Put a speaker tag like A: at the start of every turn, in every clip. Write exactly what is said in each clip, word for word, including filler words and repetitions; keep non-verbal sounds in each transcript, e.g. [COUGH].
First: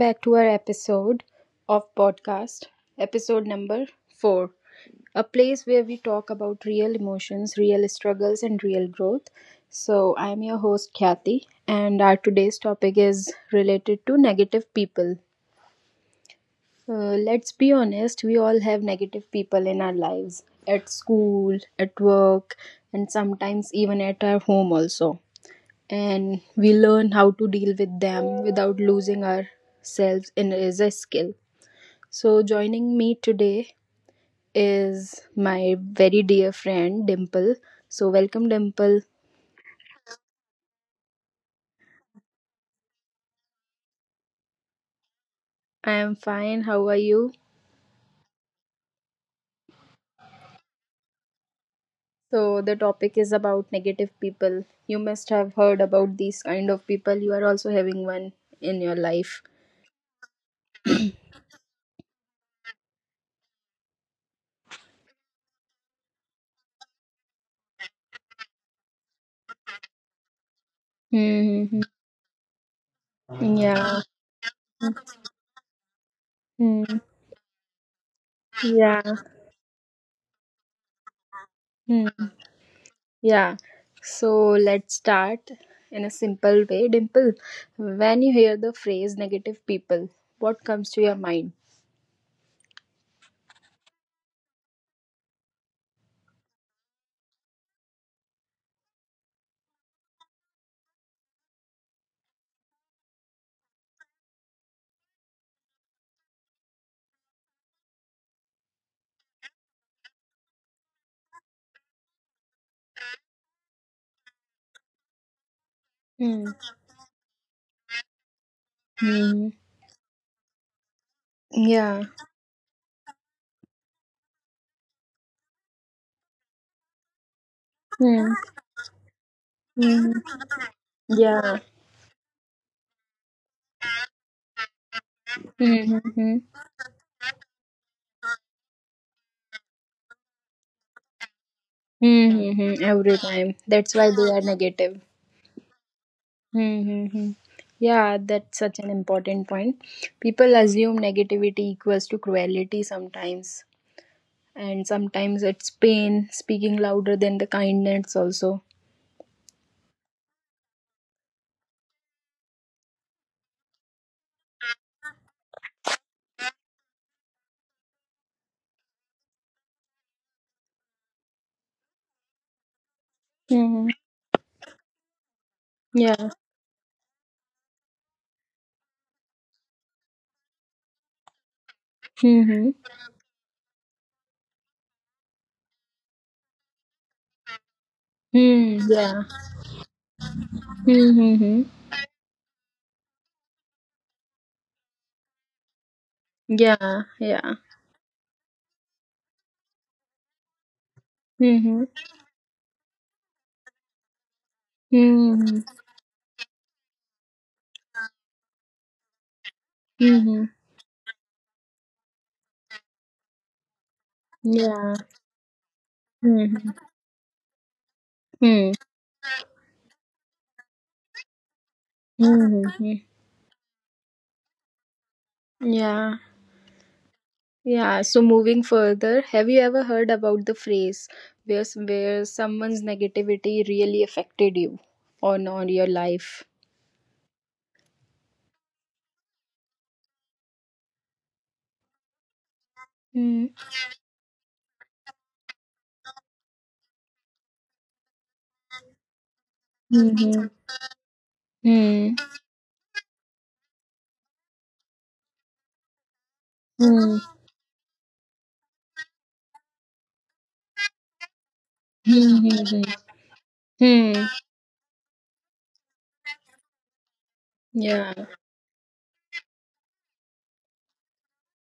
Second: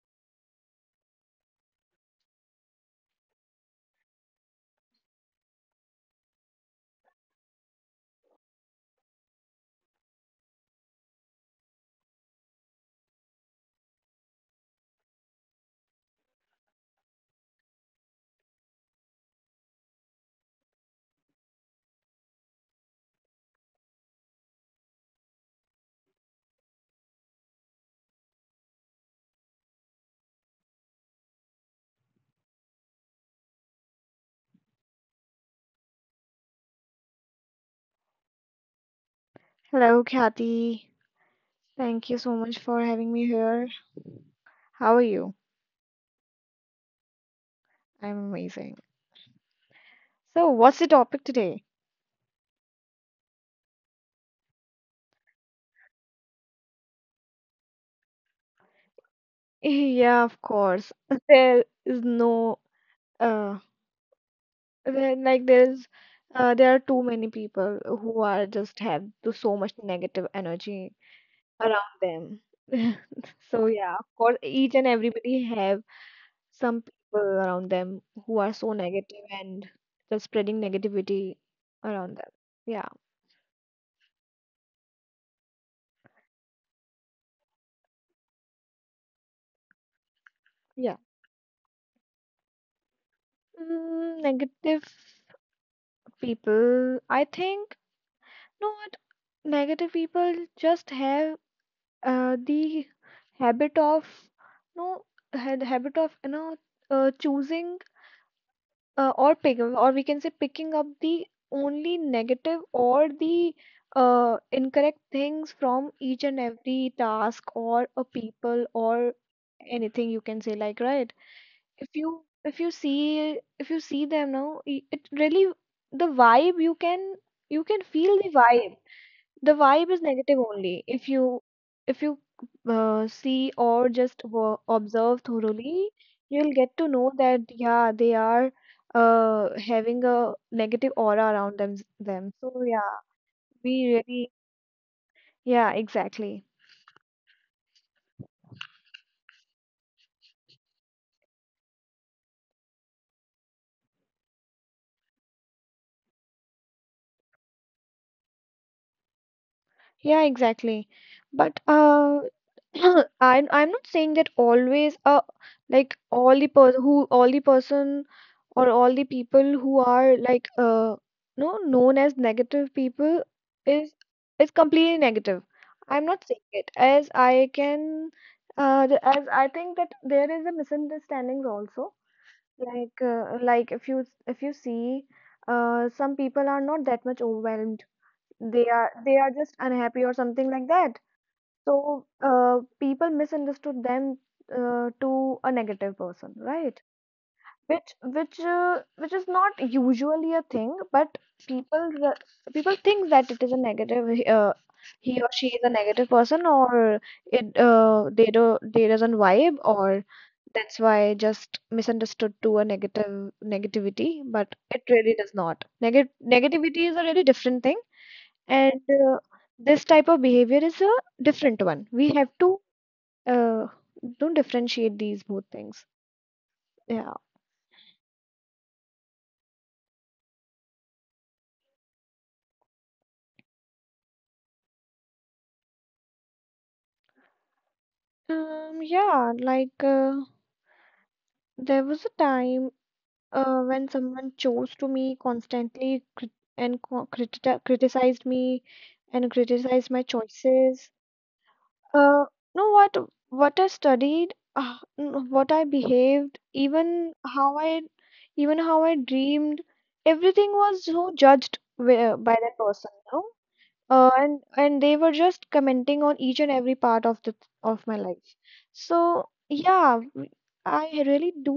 A: back to our episode of podcast, episode number four. A place where we talk about real emotions, real struggles and real growth. So, I am your host Khyati and our today's topic is related to negative people. Uh, let's be honest, we all have negative people in our lives at school, at work, and sometimes even at our home also and we learn how to deal with them without losing ourselves in is a skill. So joining me today is my very dear friend Dimple. So welcome Dimple.
B: Hello, Kathy. Thank you so much for having me here. How are you?
A: I am fine. How are you?
B: I'm amazing. So, what's the topic today?
A: So the topic is about negative people. You must have heard about these kind of people. You are also having one in your life.
B: [LAUGHS] Yeah, of course. [LAUGHS] There is no uh there, like there is uh there are too many people who are just have too- so much negative energy
A: Mm-hmm.
B: around them. [LAUGHS] So yeah,
A: Yeah.
B: of course, each and everybody have some
A: Mm.
B: people around them who are so
A: Yeah.
B: negative and just spreading negativity
A: Hmm.
B: around them. Yeah.
A: Yeah, so let's start in a simple way. Dimple, when you hear the phrase negative people, what comes
B: Yeah.
A: to your mind?
B: Mm, negative people, I think, you know what? Negative people just have uh, the habit of no had habit of you know uh, choosing uh, or pick or we can say picking up the only negative or the uh, incorrect things from each and
A: Hmm.
B: every task or a people or
A: Hmm.
B: anything you can say, like, right. if
A: Yeah.
B: you if you see if you see them now, i- it really, the vibe you can you can feel the
A: Hmm.
B: vibe. The vibe is
A: Hmm.
B: negative only if you,
A: Yeah.
B: if you uh, see or just wo- observe thoroughly.
A: Mm-hmm. Hmm.
B: You'll get to know that, yeah, they are uh having a negative aura around them them, so
A: Mm-hmm.
B: yeah,
A: Every time.
B: we
A: That's why they
B: really
A: are negative.
B: yeah, exactly.
A: Mm-hmm. Yeah, that's such an important point. People assume negativity equals to cruelty sometimes, and sometimes it's pain, speaking louder than the kindness, also.
B: Yeah, exactly, but uh [COUGHS] [CLEARS THROAT] I'm I'm not saying that always, uh like, all the person who all the person, or all the people who are, like, uh no known as negative people
A: Mm-hmm.
B: is is completely negative. I'm not
A: Yeah.
B: saying it. As I can uh the- as I think that there is a misunderstandings also,
A: Mhm.
B: like, uh, like if you if you see, uh some people are not that much overwhelmed, they
A: Mm,
B: are, they
A: yeah.
B: are just unhappy or something like that.
A: Mhm.
B: So uh, people misunderstood them uh, to a negative person, right?
A: Yeah, yeah.
B: Which which uh, which is not usually a thing, but
A: Mhm.
B: people re- people think that it is a negative. He- Uh, he or she is
A: Mhm.
B: a negative person, or it, uh, they do they doesn't vibe, or
A: Mhm.
B: that's why just misunderstood to a negative negativity. But it
A: Yeah.
B: really does not. Neg
A: Mhm.
B: negativity is a really different thing,
A: Mm,
B: and uh, this type of behavior is a different one. We have to,
A: Mhm.
B: uh don't differentiate these both things.
A: Yeah.
B: Yeah.
A: Yeah. So moving further, have you ever heard about the phrase where s- where someone's negativity really affected you on on your life?
B: Um yeah, like, uh, there was a time
A: Mm.
B: uh, when someone chose to me constantly crit and co critica criticized me and criticized my
A: Mhm.
B: choices,
A: Mm.
B: uh know what what I studied, uh, n- what I behaved, even
A: Mm.
B: how I, even how I dreamed. Everything was so judged wi- by that
A: Mhm.
B: person, you, uh,
A: Mm.
B: and and they were just commenting on each and every part of the, of my
A: Yeah.
B: life. So yeah, w- I really do,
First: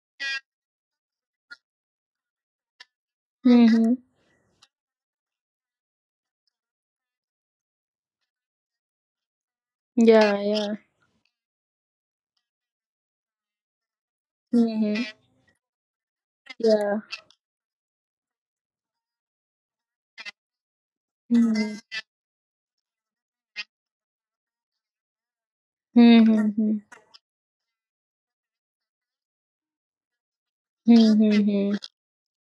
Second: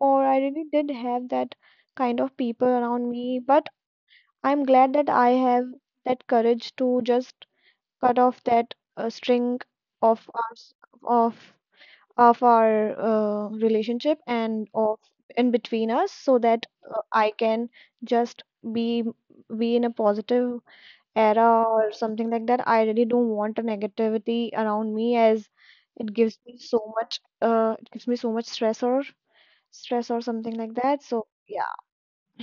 B: or I really did have that kind of people around me, but
A: Mhm.
B: I'm glad that I have that courage to just cut off that uh, string of
A: Yeah,
B: our s-
A: yeah.
B: of of our uh, relationship, and of
A: Mhm.
B: in between us, so that
A: Yeah.
B: uh, I can just be be in a positive era
A: Hmm.
B: or something like that. I really don't want a negativity around me, as it gives me
A: Mm-hmm.
B: so much, uh it gives me so much stress, or stress or something like that, so yeah.
A: Mm-hmm.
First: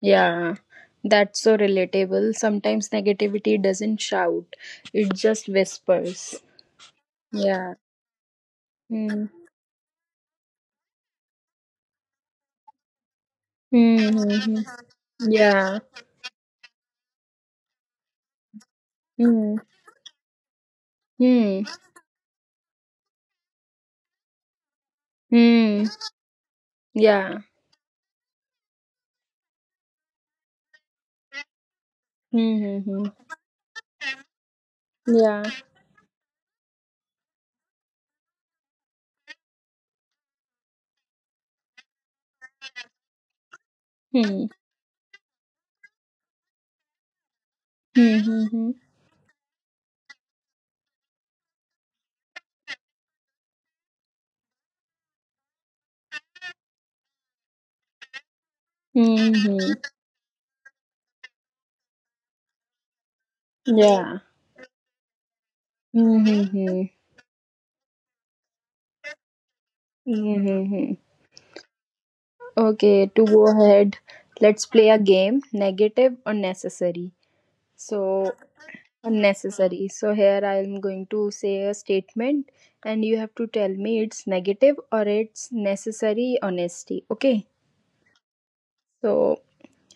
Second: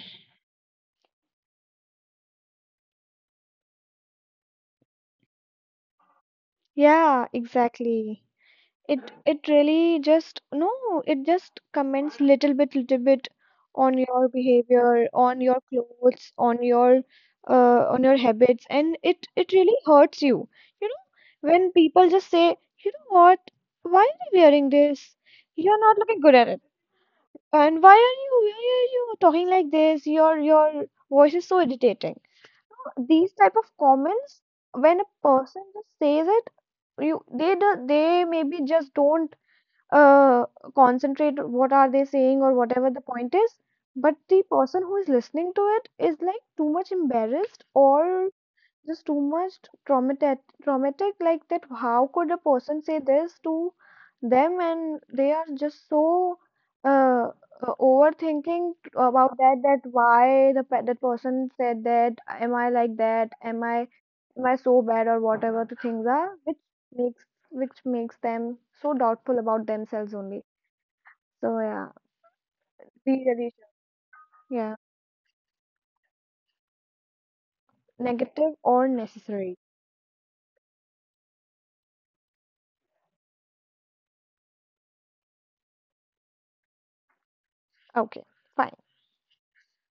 A: Yeah, that's so relatable. Sometimes negativity doesn't shout, it just whispers.
B: Yeah,
A: Yeah.
B: exactly. it
A: Mm-hmm.
B: it really just, no it just comments little bit, little bit on your behavior, on your
A: Yeah.
B: clothes, on your, uh on your habits, and it it
A: Mm-hmm.
B: really hurts you, you know, when people just say, you know what, why are you wearing this, you're
A: Mm-hmm.
B: not looking good at it.
A: Yeah.
B: And why are you, why are you talking like this? Your your voice is so irritating.
A: Mm-hmm.
B: These type of comments, when a
A: Yeah.
B: person just says it, you they do, they maybe just don't uh concentrate on what are they saying or whatever the point is. But the
A: Mm-hmm.
B: person who is listening to it is like too much embarrassed or just too much traumatic, traumatic like that, how could a person say this to them, and they are just so, uh, uh, overthinking about that,
A: Mm-hmm.
B: that why the pe- that person said that, am I like that, am I,
A: Yeah.
B: am I so bad, or whatever the things are, which
A: Mm-hmm.
B: makes, which makes them so doubtful about themselves only,
A: Mm-hmm.
B: so yeah.
A: Okay,
B: we
A: to go
B: really should-
A: ahead, let's
B: yeah.
A: play a game, negative or necessary. So
B: Negative or necessary.
A: unnecessary. So here I am going to say a statement and you have to tell me it's negative or it's necessary honesty. Okay.
B: Okay, fine.
A: So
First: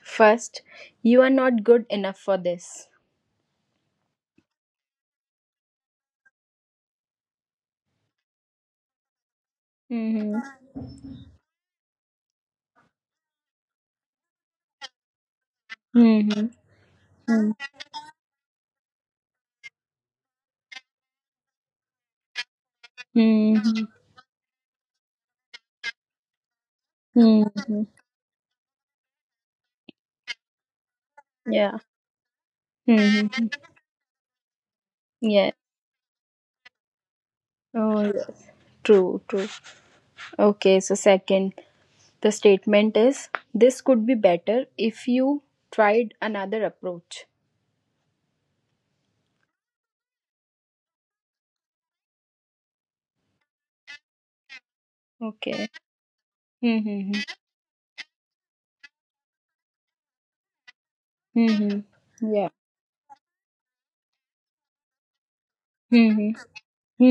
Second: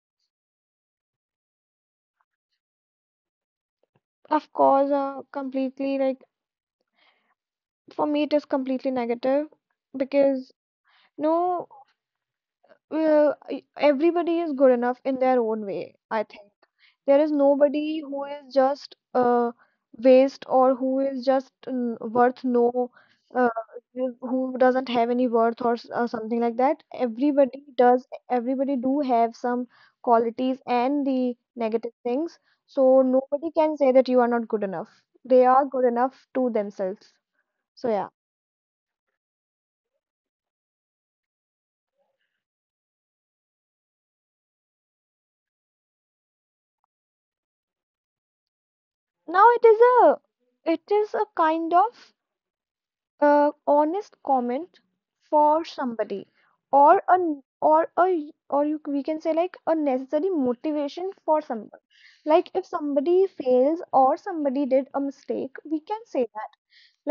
A: first, you are not good enough for this.
B: Of course, uh, completely, like, for me it is completely negative,
A: Mm-hmm.
B: because, no uh, e- everybody is good enough in their own way, I
A: Mm-hmm.
B: think. There is nobody who is just uh, waste, or who is just n- worth, no uh,
A: Mm-hmm.
B: who who doesn't have any worth, or, s- or something like that. Everybody
A: Mm-hmm.
B: does, everybody do have some qualities and the
A: Yeah.
B: negative things, so
A: Mm-hmm.
B: nobody can say that you are not good enough. They
A: Yeah.
B: are good enough to themselves, so yeah.
A: Oh yes. True, true. Okay, so second, the statement is this could be better if you tried another approach.
B: Now it is a, it is a kind of uh, honest comment for
A: Okay.
B: somebody, or
A: Hmm.
B: a n- or a, or, you, we can say, like, a necessary motivation for someone.
A: Mhm. Yeah.
B: Like if somebody fails or somebody did a mistake, we can say
A: Mhm.
B: that,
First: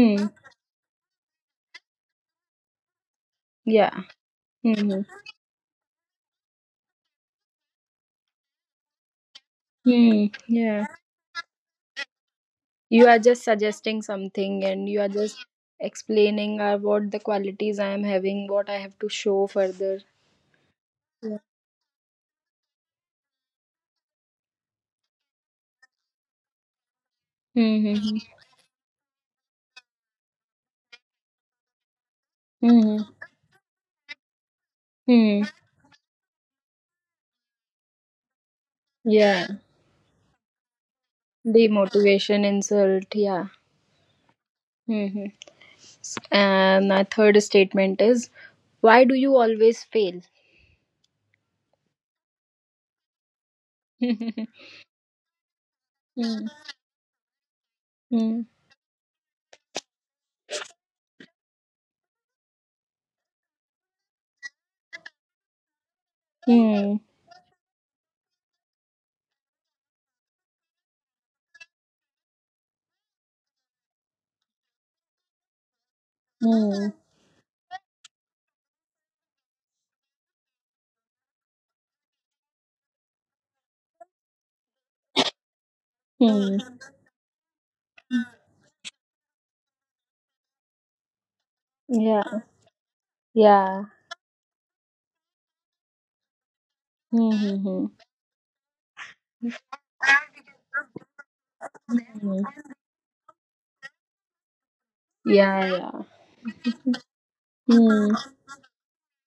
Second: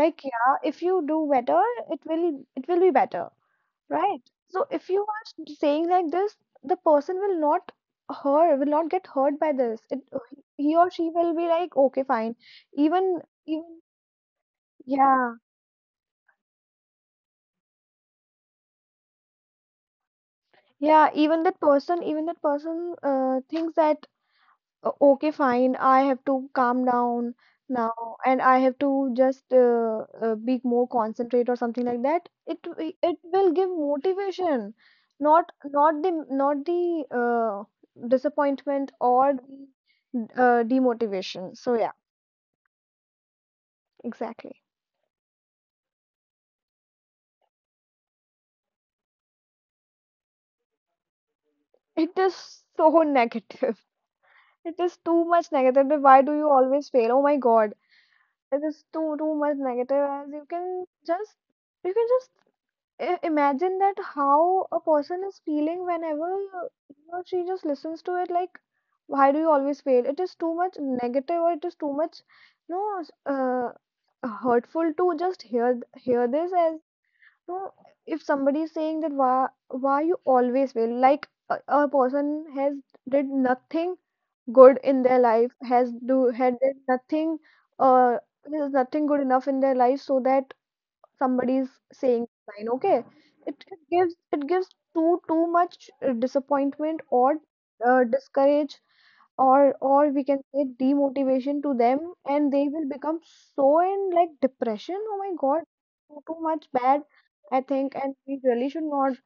B: like, yeah, if you do better, it will, it will be better.
A: Yeah.
B: Right. So if you
A: Mhm.
B: are saying like this, the person will not hurt, will not get hurt by this. It,
A: Hmm.
B: he
A: Yeah.
B: or she will be like, okay, fine.
A: You are
B: Even,
A: just
B: even,
A: suggesting something, and you are
B: yeah,
A: just explaining uh, what the qualities I am having, what I have to show further.
B: yeah.
A: Yeah.
B: Even that person, even that person, uh, thinks that, O- okay, fine, I have to calm down now,
A: Mm-hmm.
B: and I have to just, uh, uh, be more concentrate or something like that. It wi-
A: Mm-hmm.
B: it will give motivation,
A: Hmm.
B: not not the, not the uh, disappointment or
A: Yeah.
B: the uh, demotivation. So yeah,
A: Demotivation, insult. Yeah.
B: exactly.
A: Mm-hmm. And my third statement is, why do you always fail? [LAUGHS]
B: It is so [LAUGHS] negative. It is too much negative. But why do
A: Hmm.
B: you always fail? Oh my God,
A: Hmm.
B: it is too, too much negative. As you can just, you can just, I- imagine that how a person is feeling whenever he
A: Hmm.
B: or she just listens to it, like, why do you always fail, it is too much negative, or it is too much, no s- uh, hurtful to just hear th- hear this. As,
A: Hmm.
B: no if somebody is saying that, why why you always fail, like a, a person has did nothing good in their life, has do had
A: Hmm.
B: did nothing, uh there's nothing good enough in their life, so that somebody's saying,
A: Yeah.
B: fine, okay. it, it
A: Yeah.
B: gives, it gives too, too much uh, disappointment, or
A: Mm-hmm.
B: uh, discourage, or or we can say, demotivation to them, and
A: Mm.
B: they will become so in, like, depression. Oh my God,
A: Yeah, yeah.
B: too, too much bad, I think. And
A: Hmm.
B: we really should not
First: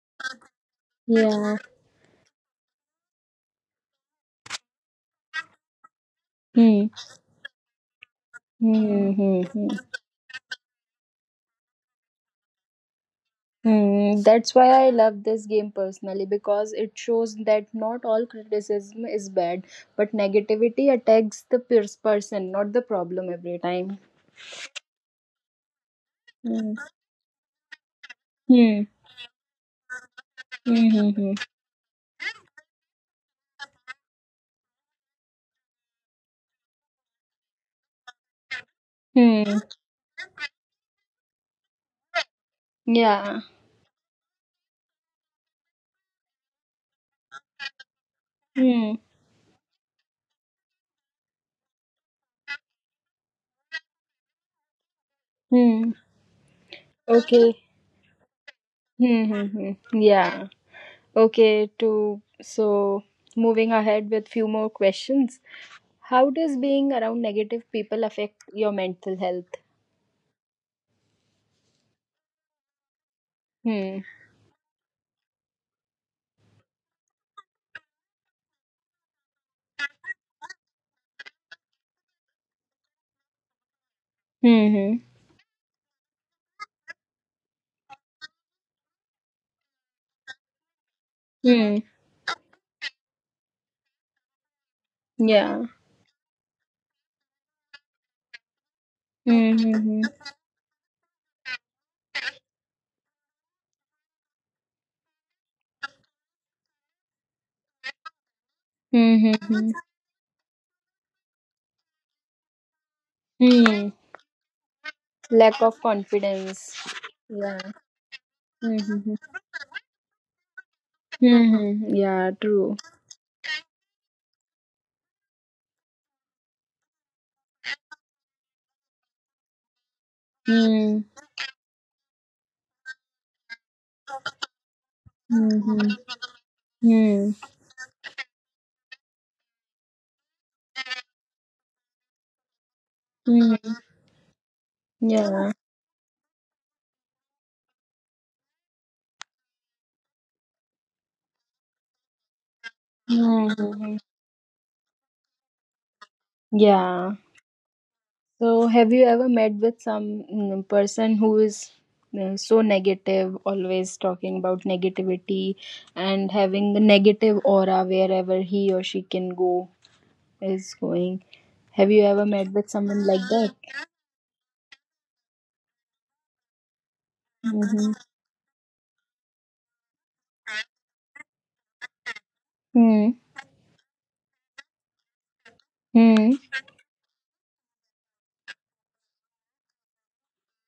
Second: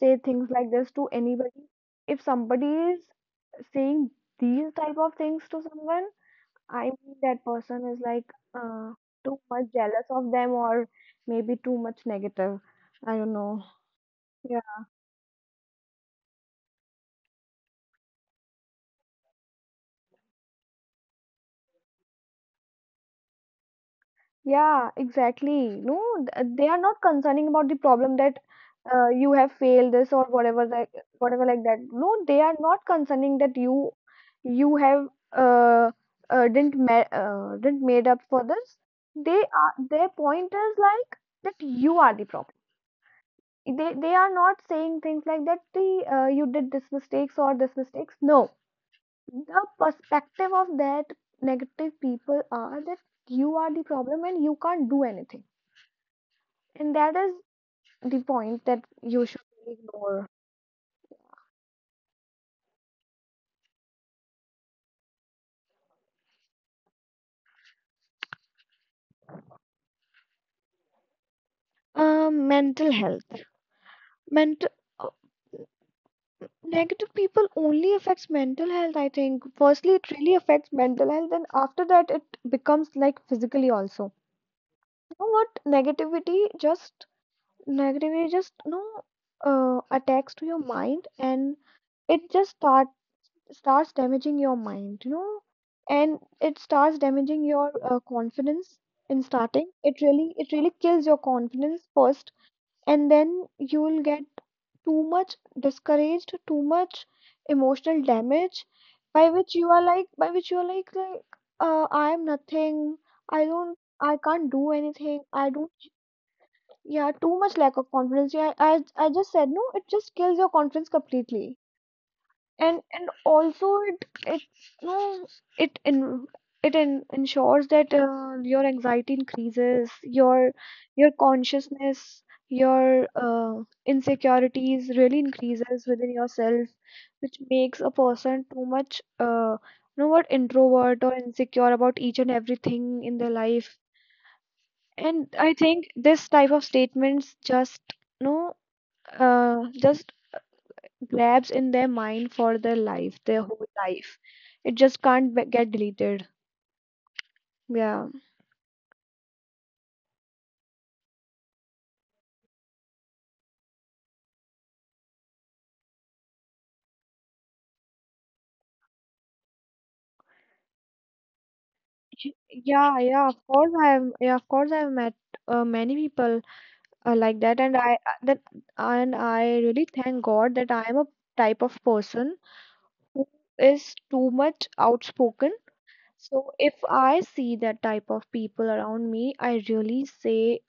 B: say things like this to
A: Yeah.
B: anybody. If somebody is saying these type of things to someone, I
A: Hmm.
B: mean, that person is like, uh,
A: Hmm.
B: too
A: Hmm.
B: much
A: Hmm.
B: jealous of them, or maybe too much negative. I don't know.
A: Mm, that's why
B: Yeah.
A: I love this game personally because it shows that not all criticism is bad, but negativity attacks the pers- person, not the problem every time.
B: Yeah, exactly. No, th- they
A: Hmm.
B: are not concerning about the problem, that
A: Hmm.
B: uh, you have failed this or whatever, like,
A: Hmm. Hmm.
B: whatever like that. No, they are not concerning that you you have, uh, uh didn't ma uh, didn't made up for this. They
A: Mm.
B: are, their point is like that you are the problem.
A: Yeah.
B: they they are not saying things like that, the, uh, you did this mistakes or this mistakes, no,
A: Hmm.
B: the perspective of that negative people are that you are the problem and you can't do anything,
A: Hmm.
B: and that is
A: Okay.
B: the point that
A: Hmm.
B: you should
A: Hmm. Hmm.
B: ignore.
A: Yeah. Okay. To so moving ahead with few more questions. How does being around negative people affect your mental health?
B: Um mental health,
A: Hmm.
B: mental, uh, negative people only affects mental health, I think. Firstly it really affects mental health, and after that it becomes like physically also. You
A: Hmm.
B: know what, negativity just, negative you just no uh, attacks to your mind, and
A: Hmm.
B: it just start starts damaging your mind, you know,
A: Yeah.
B: and it starts damaging your uh, confidence. In
A: Hmm.
B: starting, it
A: Hmm.
B: really, it really kills your confidence first, and then you will get too much discouraged, too much emotional damage, by
A: Hmm.
B: which you
A: Hmm.
B: are like, by which you are like like uh, I am nothing, I don't,
A: Hmm.
B: I can't do anything, I
A: Lack
B: don't.
A: of confidence.
B: Yeah, too much
A: Yeah.
B: lack of confidence. Yeah, I I
A: Hmm.
B: just said, no, it just kills your confidence completely.
A: Hmm. Yeah. True.
B: And and also it it no it in, it in, ensures that uh, your anxiety increases, your
A: Hmm.
B: your consciousness, your uh, insecurities really increases
A: Hmm.
B: within yourself,
A: Hmm.
B: which makes a person too much, uh you know what, introvert or insecure about each and everything in their
A: Hmm.
B: life. And
A: Yeah.
B: I think this type of statements just, no uh, just grabs in their mind for their life, their whole
A: Hmm.
B: life. It just can't be- get deleted.
A: Yeah.
B: Yeah.
A: So, have you ever met with some mm, person who is uh, so negative, always talking about negativity and having a negative aura wherever he or she can go is going? Have you ever
B: Y-
A: met with
B: Yeah,
A: someone like
B: yeah, of
A: that?
B: course I have, yeah, of course I have met uh, many people uh, like that, and
A: Mm-hmm.
B: I, uh, that and I really thank God that I am a type of person
A: Hmm.
B: who is too much outspoken.
A: Hmm.
B: So if I see that type of people around me, I really say,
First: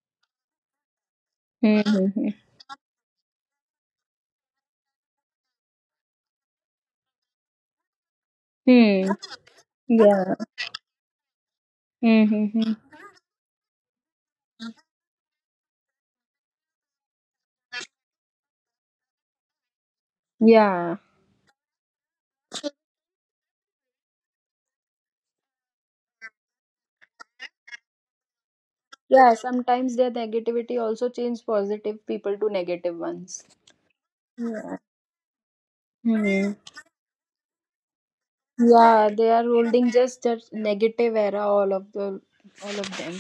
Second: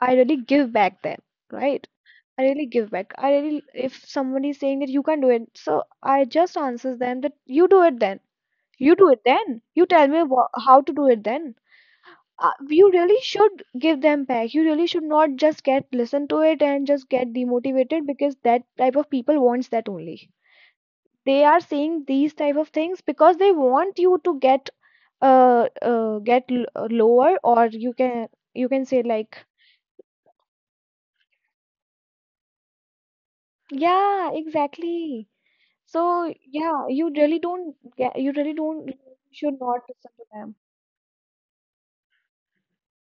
B: I really give back them, right?
A: Hmm.
B: I really give back. I really, if somebody is saying that you can't do it, so I just answers them that you do it then. You
A: Hmm.
B: do
A: Hmm.
B: it then. You tell me
A: Yeah.
B: wha how to do it then. Uh,
A: Mm-hmm.
B: you really should give them back. You really should not just get listen to it and just get demotivated because that type of people wants that only.
A: Yeah.
B: They are saying these type of things because they want you to get uh, uh get l- uh, lower, or you can you can say
A: Yeah.
B: like
A: Sometimes their negativity also change positive people to negative ones.
B: yeah, exactly. So
A: Hmm.
B: yeah, you really don't get, you really don't
A: Yeah, they are
B: should not
A: holding
B: listen
A: just
B: to
A: that
B: them.
A: negative era, all of the, all of them.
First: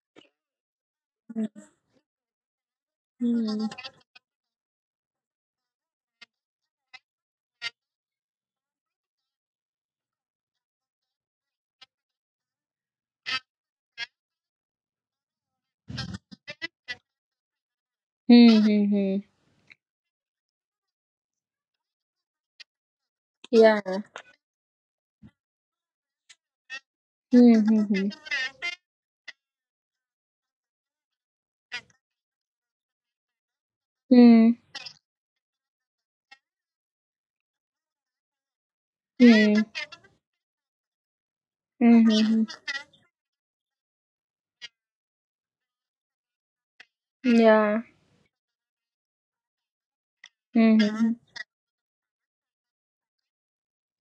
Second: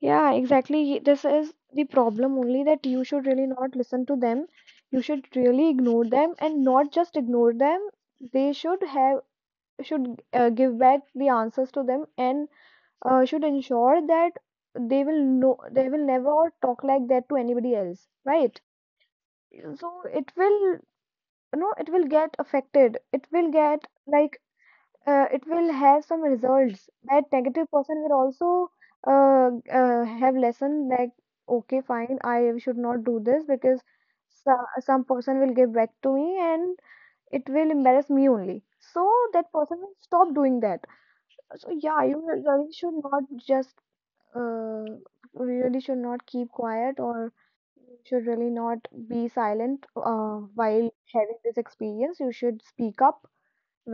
B: Yeah, exactly. This is the problem only, that you should really
A: Hmm.
B: not listen to them. You should really ignore them and not just ignore them. They should have should uh, give back the answers to them, and uh, should ensure that they will know they will never talk like that to anybody else, right?
A: Hmm. Hmm. Hmm.
B: So it will, you know, it will get affected. It will
A: Yeah.
B: get like uh, it will have some results that
A: Hmm.
B: negative
A: Hmm.
B: person
A: Hmm.
B: will also uh, uh, have lesson like okay fine I should not do this because
A: Hmm.
B: some, some person will give back to me and it will embarrass me only, so
A: Hmm.
B: that person will stop doing that. So
A: Hmm.
B: yeah, you
A: Hmm,
B: will-
A: hmm.
B: really should not just uh, really should not keep quiet, or
A: Yeah.
B: you should really not be silent uh,
A: Hmm.
B: while
A: Hmm, hmm.
B: having this experience. You should speak up.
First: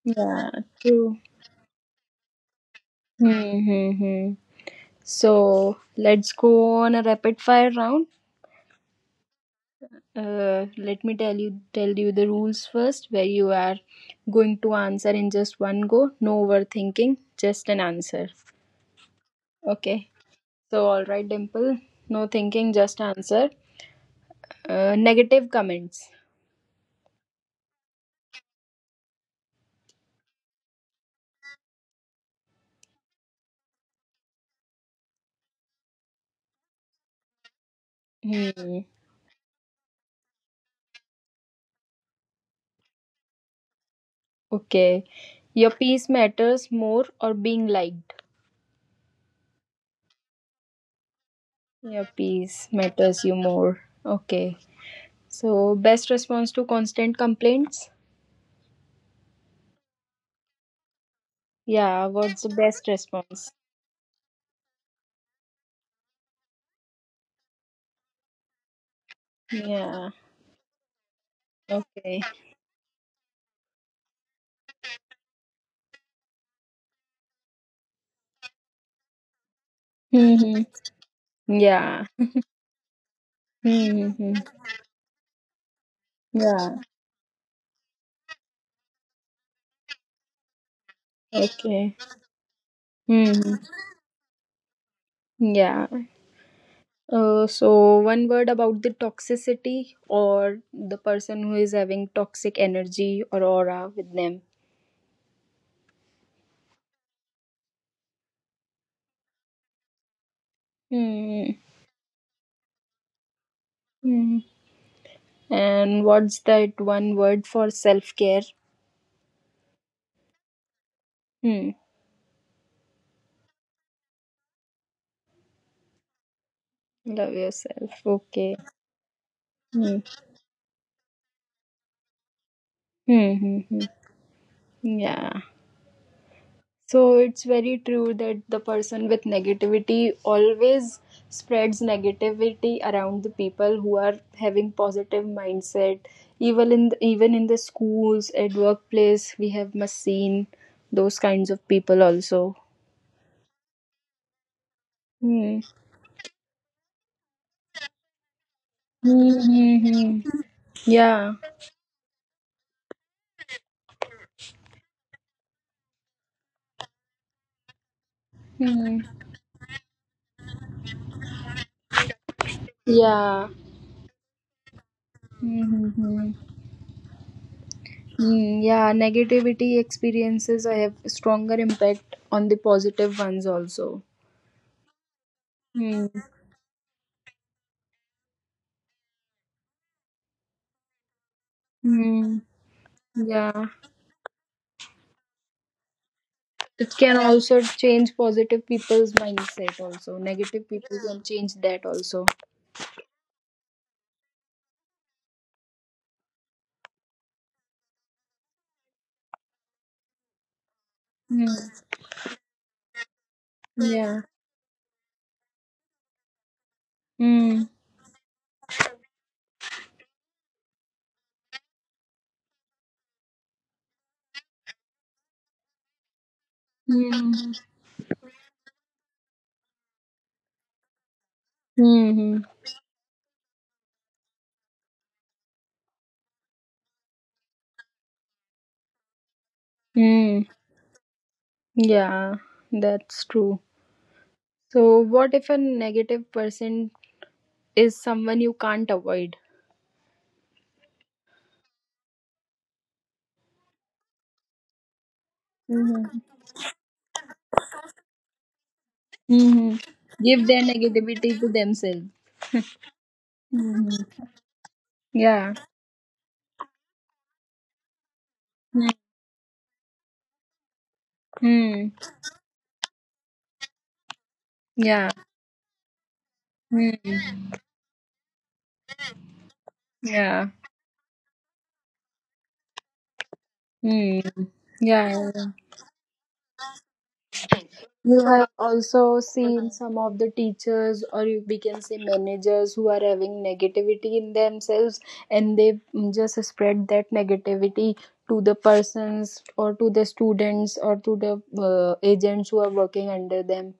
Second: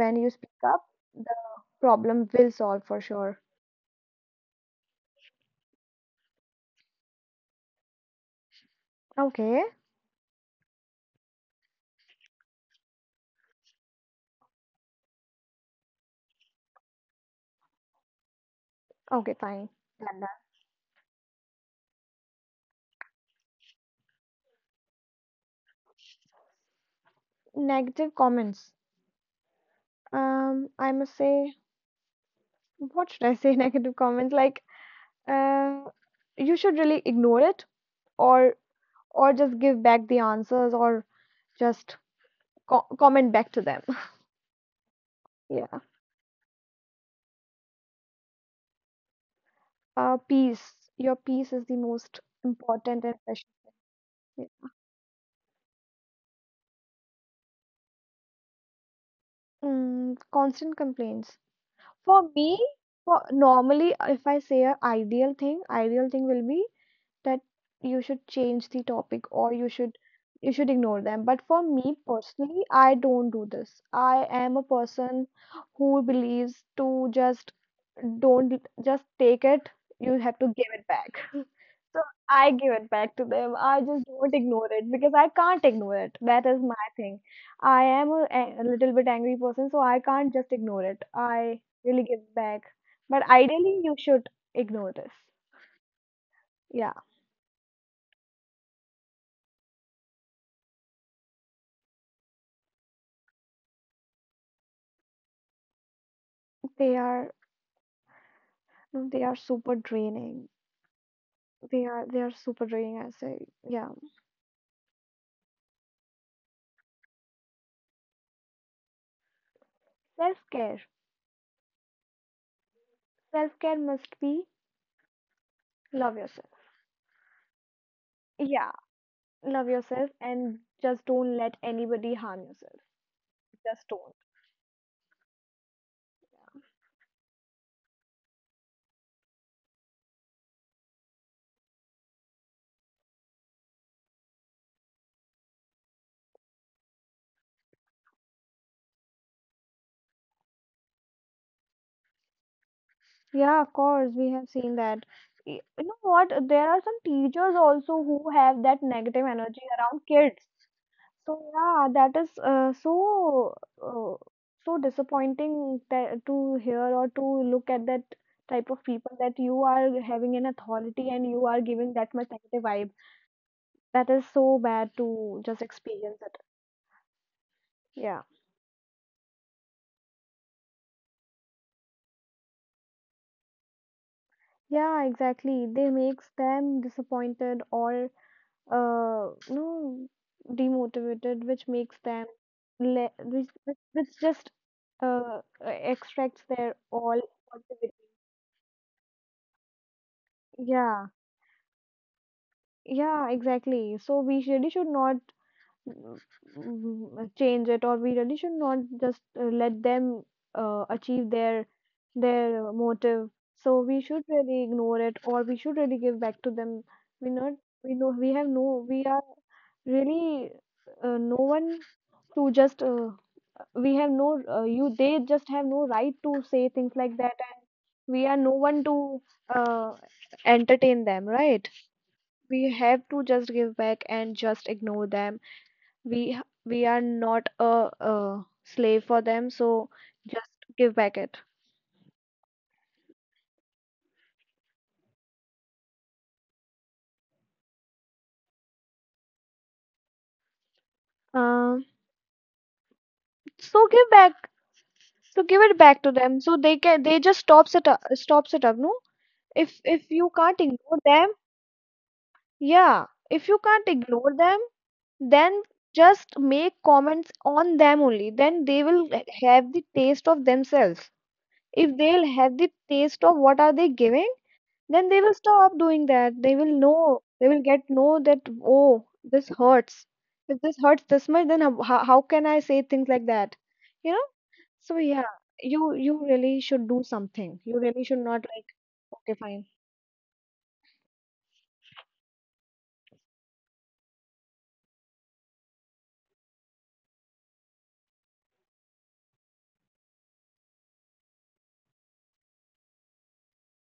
B: When you
A: Yeah.
B: speak up,
A: True.
B: the problem will solve for sure.
A: Hmm. Hmm, hmm. So let's go on a rapid fire round.
B: Okay,
A: Uh, let me tell you tell you the rules first, where you are going to answer in just one go. No overthinking, just an answer.
B: okay, fine.
A: Okay.
B: Done that.
A: So, all right, Dimple. No thinking, just answer. Uh, negative comments.
B: Negative comments. Um, I must say, what should I say? [LAUGHS] Negative comments like, uh, you should really ignore it, or
A: Hmm.
B: or just give back the answers, or just co- comment back to them. [LAUGHS]
A: Okay. Your
B: Yeah.
A: piece matters more or being liked?
B: Uh, peace. Your peace is the
A: Your
B: most
A: piece
B: important and
A: matters you
B: precious
A: more.
B: thing.
A: Okay. So, best response to constant complaints?
B: Mm, constant complaints.
A: Yeah.
B: For
A: What's the
B: me,
A: best
B: for
A: response?
B: normally, if I say a ideal thing, ideal thing will be that you should change the topic, or you should
A: Yeah.
B: you should ignore them. But for me
A: Okay.
B: personally, I don't do this. I am a person who believes to just don't just take it. You have to
A: Hmm.
B: give it back. [LAUGHS] So
A: Yeah.
B: I give it back to them. I just
A: Hmm.
B: don't ignore it because I can't ignore it. That is
A: Yeah.
B: my thing. I am a, a a little bit angry person, so I can't just ignore it. I
A: Okay.
B: really give back. But
A: Hmm.
B: ideally, you should ignore this.
A: Yeah.
B: Yeah,
A: Uh, so one word about the toxicity or the person who is having toxic energy or aura with them.
B: they are no, they are super draining.
A: Hmm.
B: They are they are super draining, I say. Yeah.
A: Hmm. And what's that one word for self care?
B: Self care.
A: Hmm.
B: Self care must be love yourself.
A: Love yourself. Okay.
B: Yeah, love
A: Hmm.
B: yourself and just don't let anybody harm yourself.
A: Hmm. Hmm. Hmm.
B: Just don't.
A: Yeah. So it's very true that the person with negativity always spreads negativity around the people who are having positive mindset. Even in the, even in the schools, at workplace, we have must seen those kinds of people also.
B: Yeah, of course, we have seen that. Y-
A: Hmm.
B: You know what? There are some teachers also who have that negative energy around
A: Mm-hmm.
B: kids.
A: Yeah.
B: So yeah, that is uh, so uh, so disappointing that to hear or to look at that type of
A: Hmm.
B: people, that you are having an authority and you are giving that much negative vibe.
A: Yeah.
B: That is so bad to just experience
A: Mm-hmm.
B: it. Yeah.
A: Mm, yeah, negativity experiences have stronger impact on the positive ones also.
B: Yeah, exactly. They
A: Hmm.
B: makes them disappointed or uh no demotivated, which makes them
A: Hmm.
B: le which,
A: Yeah,
B: which which just uh extracts their
A: it
B: all
A: can also
B: positivity.
A: change positive people's mindset, also. Negative people
B: Yeah.
A: can change that, also.
B: Yeah, exactly. So we really should not mm, mm, mm, change it, or we really should not just uh, let them uh, achieve their
A: Mm.
B: their uh, motive. So we should
A: Yeah.
B: really ignore it, or we should really give back to them. We not
A: Mm.
B: we know we have no we are really uh, no one to just uh, we have no uh, you they just have no right to say things like that,
A: Mm.
B: and we are no one to uh, entertain them, right?
A: Mm.
B: We have to just give back and just ignore them. We we are not a, a slave for them, so just
A: Mm.
B: give back it.
A: Yeah, that's true. So, what if a negative person is someone you can't avoid?
B: um so give back, so give it back to
A: Mm-hmm.
B: them, so they can they just stops it up stops it up. No, if
A: Mm-hmm.
B: if you
A: Give
B: can't
A: their
B: ignore them,
A: negativity to themselves.
B: yeah, if you can't
A: Mm-hmm.
B: ignore them, then
A: Yeah.
B: just make comments on them only, then they will have the taste of themselves. If
A: Mm.
B: they'll have the taste of what are they giving, then
A: Yeah.
B: they will stop doing that. They will know they
A: Mm.
B: will get know that, oh, this hurts.
A: Yeah.
B: If this hurts this much, then how, how how can I say things like that, you know?
A: Mm.
B: So yeah,
A: Yeah.
B: you you really should do something. You really should
A: You
B: not
A: have
B: like
A: also
B: okay fine,
A: seen some of the teachers, or you, we can say managers, who are having negativity in themselves and they just spread that negativity to the persons, or to the students, or to the uh, agents who are working under them.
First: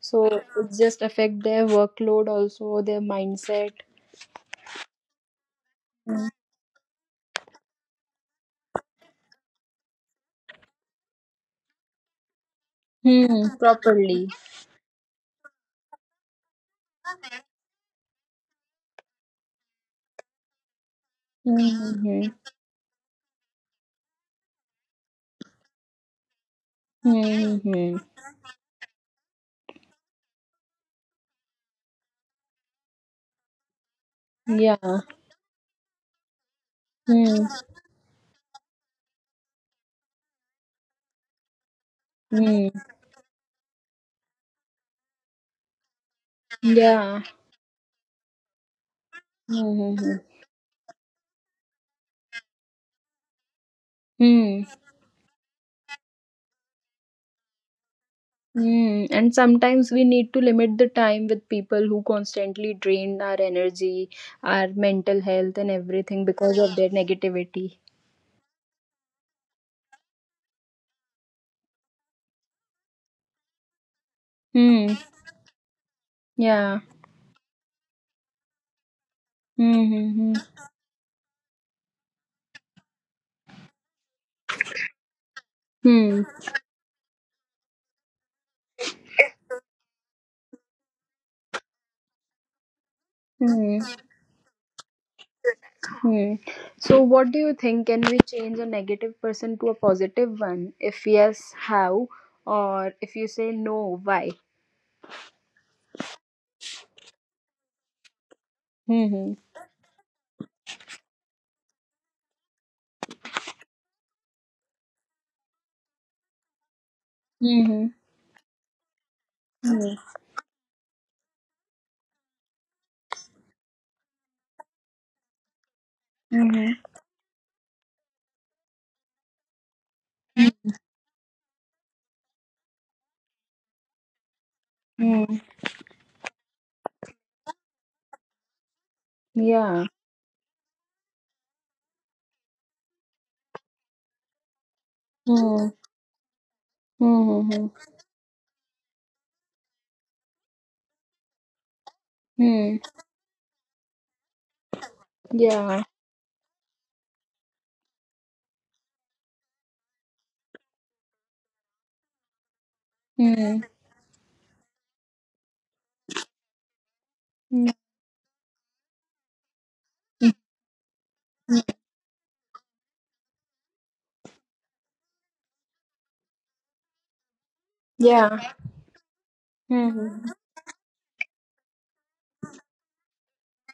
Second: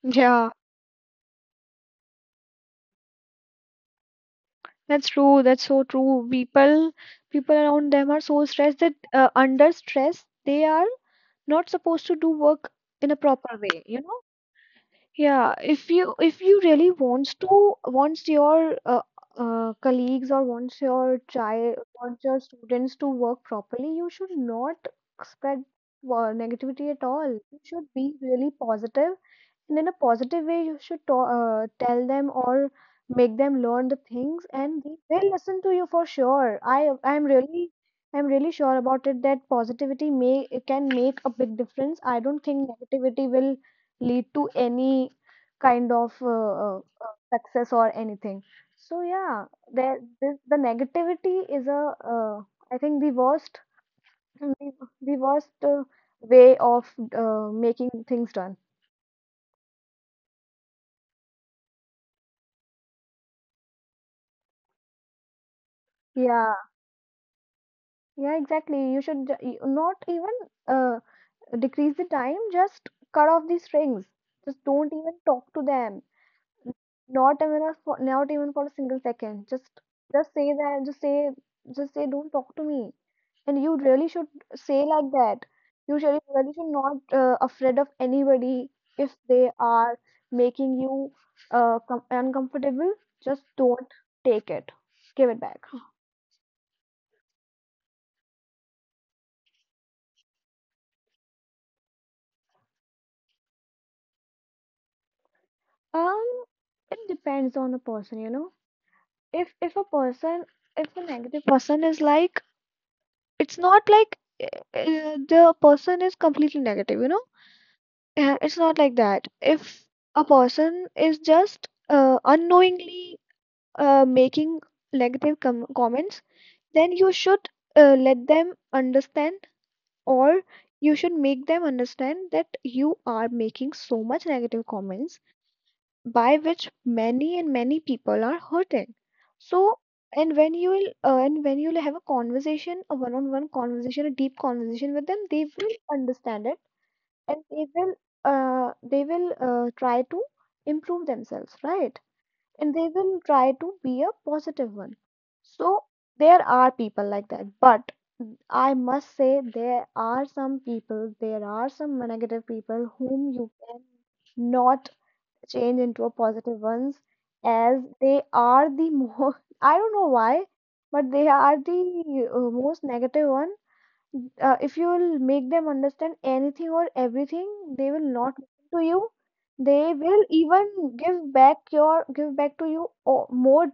A: So it
B: yeah,
A: just affect their workload, also their mindset.
B: that's true, that's so true.
A: Hmm,
B: People people around them are so stressed that uh, under stress they are not supposed to do work in a proper way, you know.
A: properly.
B: Yeah, if you if you really wants to wants your uh, uh, colleagues or wants your child wants
A: Mm-hmm.
B: your students to work properly, you should not spread uh, negativity at all. You should
A: Mm-hmm.
B: be really positive, and in a positive way, you should ta uh, tell them or make them learn the things, and they
A: Yeah.
B: will listen to you for sure. I I'm
A: Hmm.
B: really I'm really sure about it, that positivity may it can make a big difference. I don't
A: Hmm.
B: think negativity will lead to any kind of uh, uh, uh,
A: Yeah.
B: success or anything. So yeah, there
A: Mm-hmm.
B: this, the negativity is a uh, I think the worst the, the worst uh, way of uh, making things done.
A: Mm, and sometimes we need to limit the time with people who constantly drain our energy, our mental health, and everything
B: Yeah.
A: because of their negativity.
B: Yeah, exactly. You should ju- you- not even uh, decrease the time, just cut off the strings. Just don't
A: Hmm.
B: even talk to them.
A: Yeah.
B: Not even a, for, not even for a single second. Just
A: Hmm.
B: just
A: Hmm.
B: say that. Just say just say don't talk to me. And you really should say like that. You should
A: Hmm.
B: really should not uh, afraid of anybody if they are making you uh, com- uncomfortable. Just
A: Hmm.
B: don't
A: Hmm,
B: take it. Give it back.
A: hmm. So, what do you think? Can we change a negative person to a positive one? If yes, how? Or if you say no, why?
B: Um, it depends on a person, you know.
A: Hmm.
B: If if a person, if a negative person is like, it's not like uh, uh, the person is completely negative, you know.
A: Hmm.
B: Uh, it's not like that. If
A: Hmm.
B: a person is just uh, unknowingly uh, making negative com comments,
A: Hmm. Hmm. Hmm,
B: then you should uh, let them understand, or you should make them understand that you are making so much negative comments,
A: hmm. Hmm.
B: by which many and many people are hurting. So
A: Yeah.
B: and when you will uh, and when you will have a conversation, a one-on-one conversation, a deep conversation with them, they
A: Hmm.
B: will understand it.
A: Hmm.
B: And
A: Hmm. Hmm.
B: they will uh, they will uh, try to improve themselves, right? And
A: Hmm.
B: they will try to be a positive one. So
A: Yeah.
B: there are people like that, but I must say there are some people, there are some negative people whom you
A: Hmm.
B: can not change into a positive ones,
A: Mm.
B: as they are the more. [LAUGHS] I don't know why, but they are the uh, most negative one. Uh, if you will make them understand anything or everything, they will not
A: Yeah.
B: listen to you. They will
A: Mm-hmm.
B: even give back your give back to you or more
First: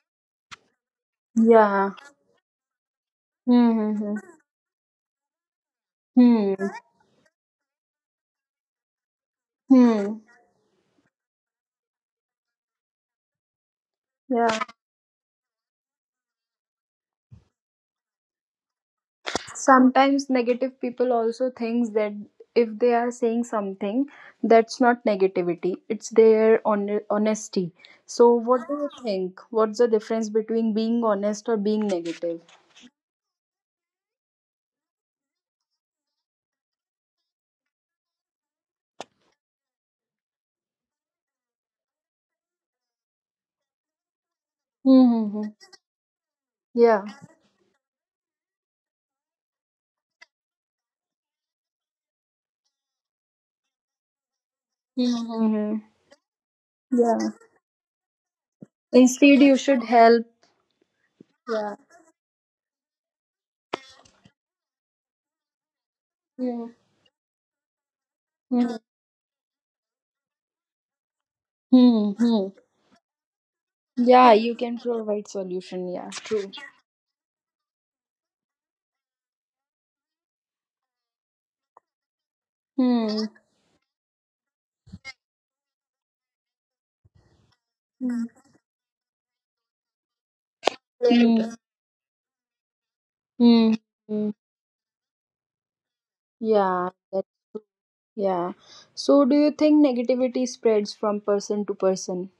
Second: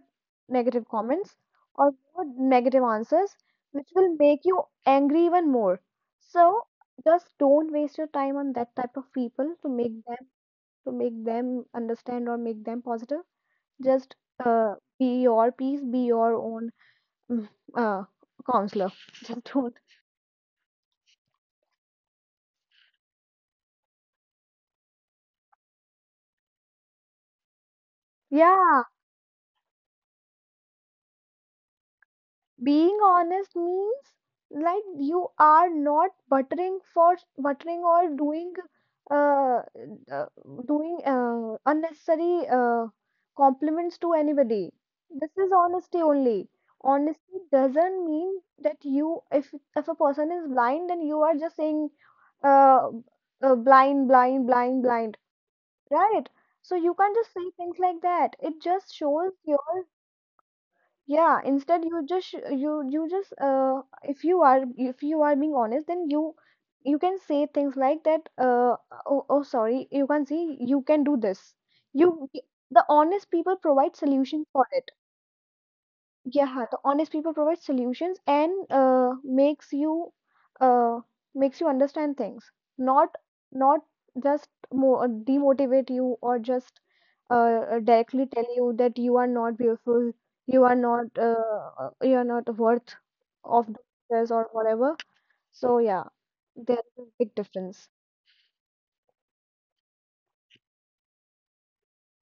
B: negative comments
A: Yeah.
B: or more negative answers, which will
A: Mm-hmm.
B: make you angry even more.
A: Hmm.
B: So just don't waste your time on that type of people to make
A: Hmm.
B: them to make them understand or make them positive. Just
A: Yeah.
B: uh, be your peace, be your own mm, uh, counselor. [LAUGHS] Just don't
A: Sometimes negative people also thinks that if they are saying something, that's not negativity. It's their on- honesty. So what do
B: yeah.
A: you think? What's the difference between being honest or being negative?
B: Being honest means like you are not buttering for buttering or doing uh, uh doing uh, unnecessary uh, compliments to anybody. This
A: Mm-hmm.
B: is honesty only.
A: Yeah.
B: Honesty doesn't mean that you if if a person is blind and you are just saying uh, uh, blind, blind, blind, blind,
A: Mm-hmm.
B: right? So you can't
A: Yeah.
B: just say things like that. It just shows
A: Instead, you
B: your
A: should help.
B: yeah.
A: Yeah.
B: Instead, you just sh- you you just uh, if you are if you are being honest, then you
A: Mm-hmm.
B: you can say things like that, uh, oh, oh sorry, you can see, you can do this, you
A: Hmm.
B: y-
A: Hmm.
B: the honest people provide
A: Yeah,
B: solutions
A: you
B: for
A: can
B: it.
A: provide solution. Yeah,
B: Yeah, the honest people provide solutions and uh, makes you uh, makes you understand things, not
A: true.
B: not just mo uh, demotivate you, or just uh, uh, directly tell you that you are not beautiful, you are not
A: Mm,
B: uh, uh, you are not worth of
A: mm,
B: the success
A: mm.
B: or whatever. So yeah, there
A: Yeah,
B: is a
A: that,
B: big difference.
A: yeah. So, do you think negativity spreads from person to person?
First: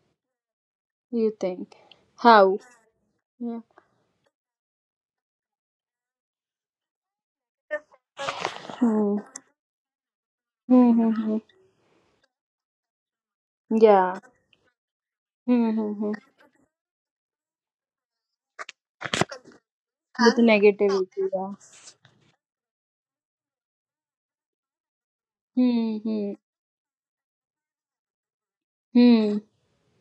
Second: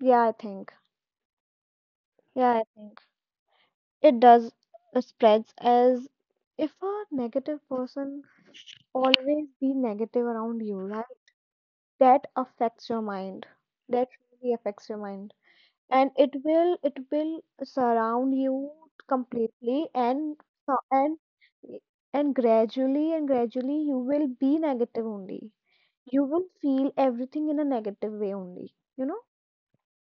B: Yeah, I think,
A: You think?
B: yeah,
A: How?
B: I think
A: Yeah.
B: it does uh, spreads, as if a negative person
A: Hmm.
B: always be negative around you,
A: Hmm. Hmm,
B: right?
A: hmm.
B: That affects your mind. That
A: Yeah.
B: really affects your mind.
A: Hmm. Hmm,
B: And
A: hmm.
B: it will it will surround you completely, and
A: With
B: so-
A: negativity,
B: and
A: yeah.
B: and gradually and gradually you will be negative only.
A: Hmm.
B: You
A: Hmm.
B: will feel everything in a negative way only, you know.
A: Hmm.